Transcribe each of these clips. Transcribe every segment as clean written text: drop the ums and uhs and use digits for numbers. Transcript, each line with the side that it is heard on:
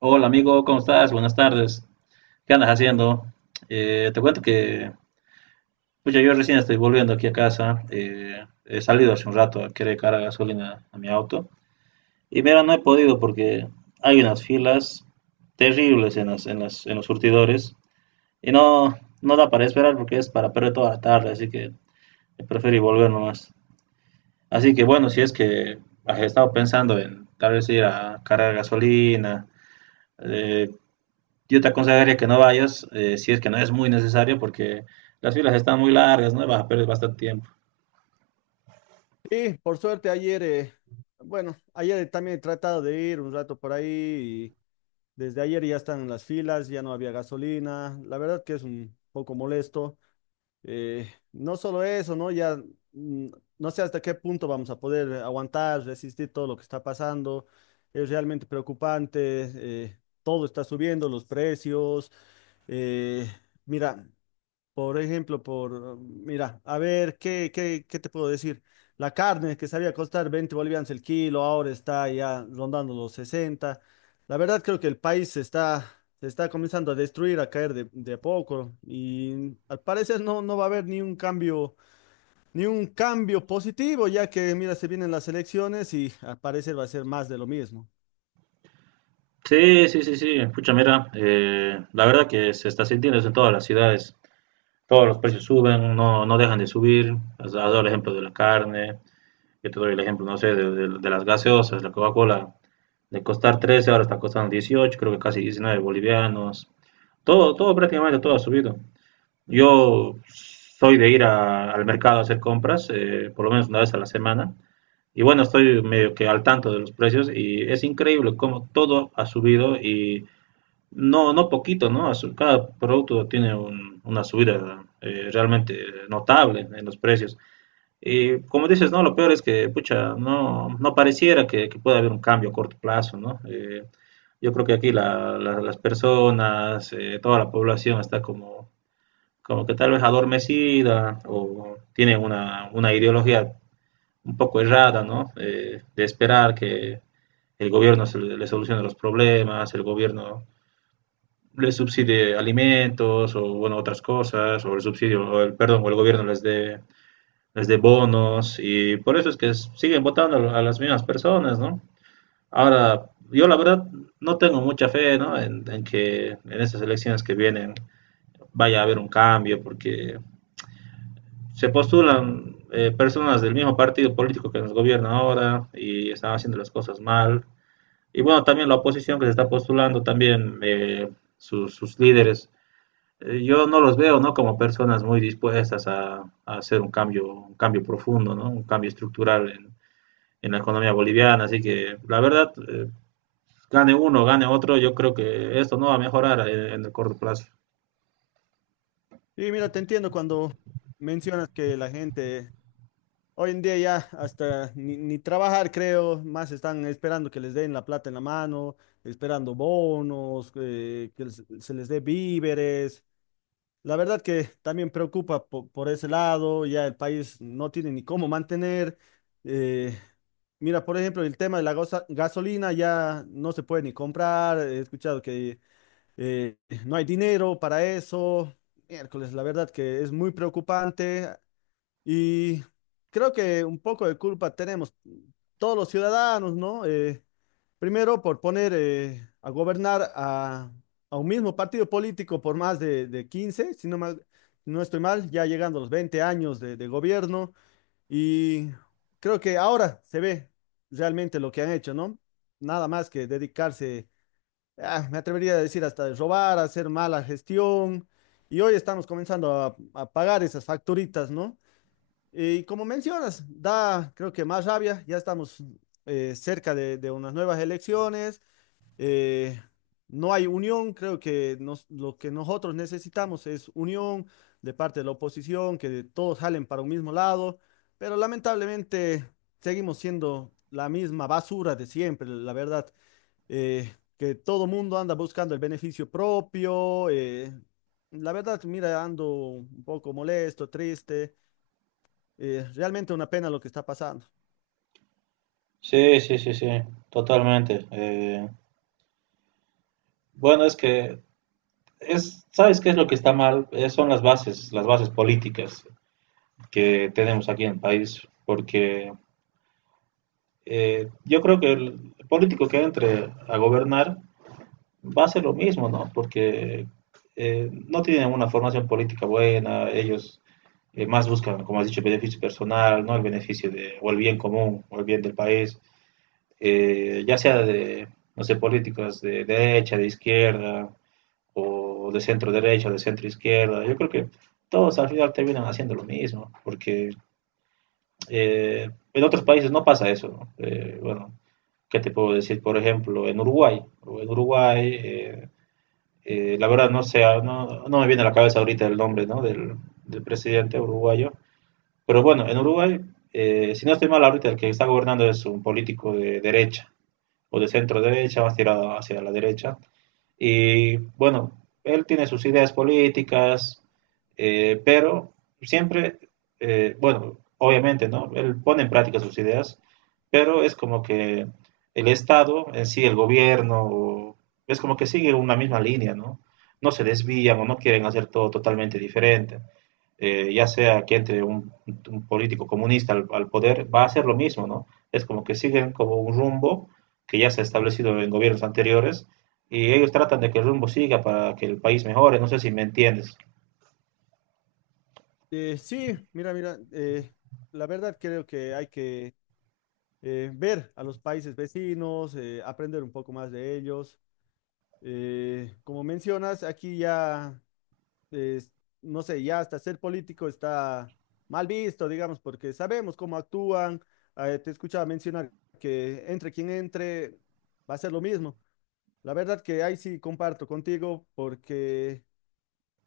right: Hola amigo, ¿cómo estás? Buenas tardes. ¿Qué andas haciendo? Te cuento que pucha, yo recién estoy volviendo aquí a casa. He salido hace un rato a querer cargar gasolina a mi auto. Y mira, no he podido porque hay unas filas terribles en los surtidores. Y no, no da para esperar porque es para perder toda la tarde. Así que prefiero volver nomás. Así que bueno, si es que has estado pensando en tal vez ir a cargar gasolina, eh, yo te aconsejaría que no vayas, si es que no es muy necesario, porque las filas están muy largas, ¿no? Vas a perder bastante tiempo.
left: Sí, por suerte ayer, bueno, ayer también he tratado de ir un rato por ahí y desde ayer ya están las filas, ya no había gasolina, la verdad que es un poco molesto. No solo eso, ¿no? Ya mm, no sé hasta qué punto vamos a poder aguantar, resistir todo lo que está pasando, es realmente preocupante. Todo está subiendo, los precios. eh, Mira, por ejemplo, mira, a ver, ¿qué te puedo decir? La carne que sabía costar 20 bolivianos el kilo, ahora está ya rondando los 60. La verdad creo que el país se está comenzando a destruir, a caer de a poco y al parecer no va a haber ni un cambio positivo, ya que, mira, se vienen las elecciones y al parecer va a ser más de lo mismo.
right: Sí, sí, sí, sí. Pucha, mira, la verdad que se está sintiendo eso en todas las ciudades. Todos los precios suben, no, no dejan de subir. Has dado el ejemplo de la carne, yo te doy el ejemplo, no sé, de las gaseosas. La Coca-Cola, de costar 13, ahora está costando 18, creo que casi 19 bolivianos. Todo, todo, prácticamente todo ha subido. Yo soy de ir al mercado a hacer compras, por lo menos una vez a la semana. Y bueno, estoy medio que al tanto de los precios y es increíble cómo todo ha subido y no, no poquito, ¿no? Cada producto tiene una subida realmente notable en los precios. Y como dices, ¿no? Lo peor es que, pucha, no, no pareciera que pueda haber un cambio a corto plazo, ¿no? Yo creo que aquí las personas, toda la población está como que tal vez adormecida, o tiene una ideología un poco errada, ¿no? De esperar que el gobierno se le solucione los problemas, el gobierno les subsidie alimentos o bueno otras cosas, o el subsidio o el perdón, o el gobierno les dé bonos, y por eso es que siguen votando a las mismas personas, ¿no? Ahora, yo la verdad no tengo mucha fe, ¿no? En que en estas elecciones que vienen vaya a haber un cambio, porque se postulan, personas del mismo partido político que nos gobierna ahora y están haciendo las cosas mal. Y bueno, también la oposición que se está postulando, también, líderes, yo no los veo, ¿no? Como personas muy dispuestas hacer un cambio profundo, ¿no? Un cambio estructural en la economía boliviana. Así que la verdad, gane uno, gane otro, yo creo que esto no va a mejorar en el corto plazo.
left: Y mira, te entiendo cuando mencionas que la gente hoy en día ya hasta ni trabajar, creo, más están esperando que les den la plata en la mano, esperando bonos, que se les dé víveres. La verdad que también preocupa por ese lado, ya el país no tiene ni cómo mantener. eh, Mira, por ejemplo, el tema de la gasolina ya no se puede ni comprar, he escuchado que eh, no hay dinero para eso. Miércoles, la verdad que es muy preocupante. Y creo que un poco de culpa tenemos todos los ciudadanos, ¿no? Primero por poner a gobernar a un mismo partido político por más de 15, no estoy mal, ya llegando a los 20 años de gobierno. Y creo que ahora se ve realmente lo que han hecho, ¿no? Nada más que dedicarse, ah, me atrevería a decir, hasta de robar, hacer mala gestión. Y hoy estamos comenzando a pagar esas facturitas, ¿no? Y como mencionas, da, creo que más rabia. Ya estamos cerca de unas nuevas elecciones. eh, no hay unión, creo que lo que nosotros necesitamos es unión de parte de la oposición, que todos jalen para un mismo lado, pero lamentablemente seguimos siendo la misma basura de siempre, la verdad, que todo mundo anda buscando el beneficio propio. La verdad, mira, ando un poco molesto, triste. Realmente una pena lo que está pasando.
right: Sí, sí, sí, sí, totalmente. Bueno, es que ¿sabes qué es lo que está mal? Son las bases políticas que tenemos aquí en el país, porque yo creo que el político que entre a gobernar va a hacer lo mismo, ¿no? Porque no tienen una formación política buena. Ellos más buscan, como has dicho, el beneficio personal, ¿no? El beneficio de, o el bien común, o el bien del país, ya sea de, no sé, políticas de derecha, de izquierda, o de centro derecha, o de centro izquierda. Yo creo que todos al final terminan haciendo lo mismo, porque en otros países no pasa eso, ¿no? Bueno, ¿qué te puedo decir? Por ejemplo, en Uruguay, la verdad no sé, no, no, me viene a la cabeza ahorita el nombre, ¿no? Del presidente uruguayo, pero bueno, en Uruguay, si no estoy mal ahorita, el que está gobernando es un político de derecha o de centro derecha, más tirado hacia la derecha. Y bueno, él tiene sus ideas políticas, pero siempre, bueno, obviamente, ¿no? Él pone en práctica sus ideas, pero es como que el Estado en sí, el gobierno, es como que sigue una misma línea, ¿no? No se desvían o no quieren hacer todo totalmente diferente, ya sea que entre un político comunista al poder, va a hacer lo mismo, ¿no? Es como que siguen como un rumbo que ya se ha establecido en gobiernos anteriores, y ellos tratan de que el rumbo siga para que el país mejore, no sé si me entiendes.
left: Sí, mira, mira, la verdad creo que hay que ver a los países vecinos, aprender un poco más de ellos. Como mencionas, aquí ya, eh, no sé, ya hasta ser político está mal visto, digamos, porque sabemos cómo actúan. Te escuchaba mencionar que entre quien entre va a ser lo mismo. La verdad que ahí sí comparto contigo porque...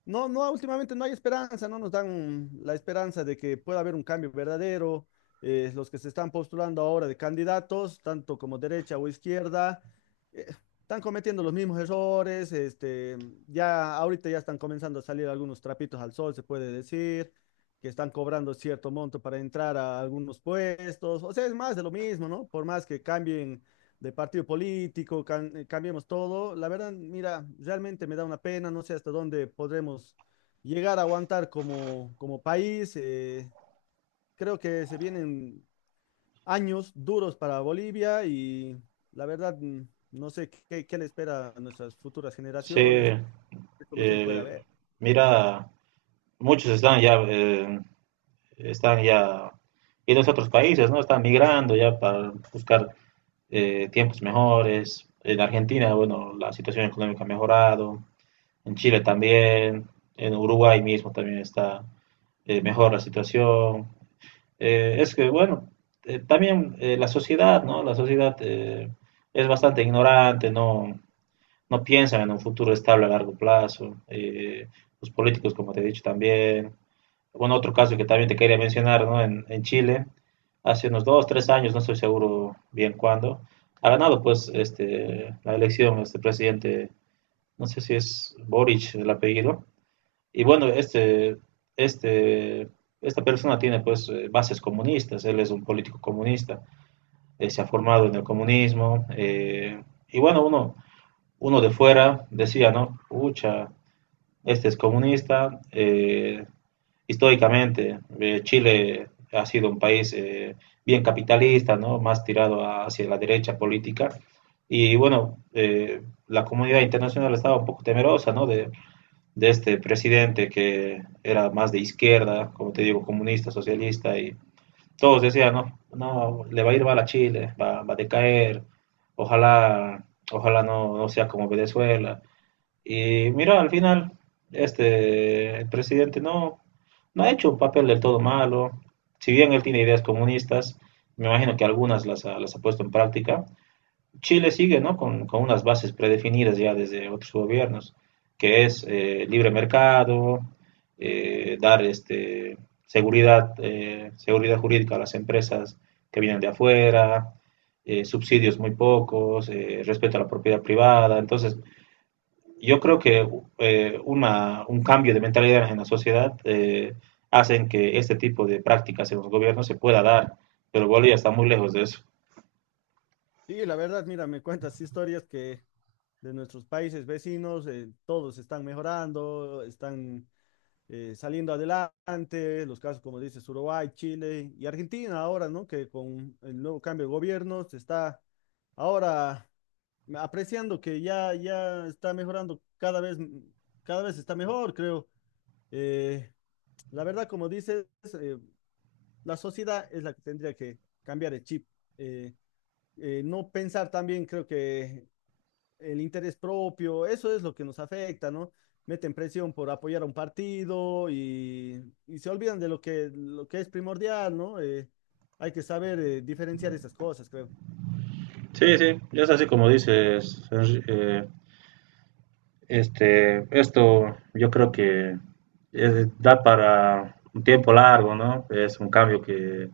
left: No, no, últimamente no hay esperanza, no nos dan la esperanza de que pueda haber un cambio verdadero. Los que se están postulando ahora de candidatos, tanto como derecha o izquierda, eh, están cometiendo los mismos errores. Este, ya ahorita ya están comenzando a salir algunos trapitos al sol, se puede decir, que están cobrando cierto monto para entrar a algunos puestos. O sea, es más de lo mismo, ¿no? Por más que cambien de partido político, cambiemos todo. La verdad, mira, realmente me da una pena, no sé hasta dónde podremos llegar a aguantar como país. Creo que se vienen años duros para Bolivia y la verdad, no sé qué le espera a nuestras futuras
right: Sí,
left: generaciones, qué solución puede
right: eh,
left: haber.
right: mira, muchos están ya yendo a otros países, ¿no? Están migrando ya para buscar, tiempos mejores. En Argentina, bueno, la situación económica ha mejorado, en Chile también, en Uruguay mismo también está, mejor la situación. Es que, bueno, también, la sociedad, ¿no? La sociedad, es bastante ignorante, no, no piensan en un futuro estable a largo plazo. Los políticos, como te he dicho también. Bueno, otro caso que también te quería mencionar, ¿no? En Chile, hace unos 2, 3 años, no estoy seguro bien cuándo, ha ganado pues este, la elección, este presidente, no sé si es Boric el apellido, y bueno, este, esta persona tiene, pues, bases comunistas, él es un político comunista, se ha formado en el comunismo, y bueno, uno de fuera decía, ¿no? Ucha, este es comunista, históricamente, Chile ha sido un país, bien capitalista, ¿no? Más tirado hacia la derecha política. Y bueno, la comunidad internacional estaba un poco temerosa, ¿no? De este presidente que era más de izquierda, como te digo, comunista, socialista, y todos decían, no, no, le va a ir mal a Chile, va a decaer, ojalá, ojalá no, no sea como Venezuela. Y mira, al final, este, el presidente no, no ha hecho un papel del todo malo; si bien él tiene ideas comunistas, me imagino que algunas las ha puesto en práctica, Chile sigue, ¿no? Con unas bases predefinidas ya desde otros gobiernos, que es, libre mercado, dar este, seguridad, seguridad jurídica a las empresas que vienen de afuera, subsidios muy pocos, respeto a la propiedad privada. Entonces, yo creo que, un cambio de mentalidad en la sociedad, hacen que este tipo de prácticas en los gobiernos se pueda dar, pero Bolivia está muy lejos de eso.
left: Sí, la verdad, mira, me cuentas historias que de nuestros países vecinos, todos están mejorando, están saliendo adelante, los casos como dices, Uruguay, Chile y Argentina ahora, ¿no? Que con el nuevo cambio de gobierno se está ahora apreciando que ya está mejorando cada vez está mejor, creo. Eh, la verdad, como dices, eh, la sociedad es la que tendría que cambiar el chip. Eh, no pensar también, creo que el interés propio, eso es lo que nos afecta, ¿no? Meten presión por apoyar a un partido y se olvidan de lo que es primordial, ¿no? Hay que saber diferenciar esas cosas, creo.
right: Sí, sí, es así como dices. Esto yo creo que da para un tiempo largo, ¿no? Es un cambio que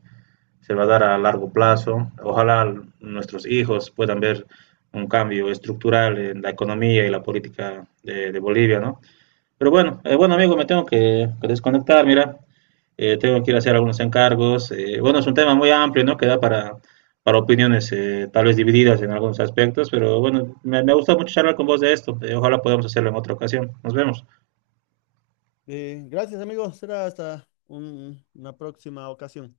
right: se va a dar a largo plazo. Ojalá nuestros hijos puedan ver un cambio estructural en la economía y la política de Bolivia, ¿no? Pero bueno, bueno amigo, me tengo que desconectar, mira, tengo que ir a hacer algunos encargos. Bueno, es un tema muy amplio, ¿no? Que da para opiniones, tal vez divididas en algunos aspectos, pero bueno, me gusta mucho charlar con vos de esto. Ojalá podamos hacerlo en otra ocasión. Nos vemos.
left: Gracias, amigos. Será hasta una próxima ocasión.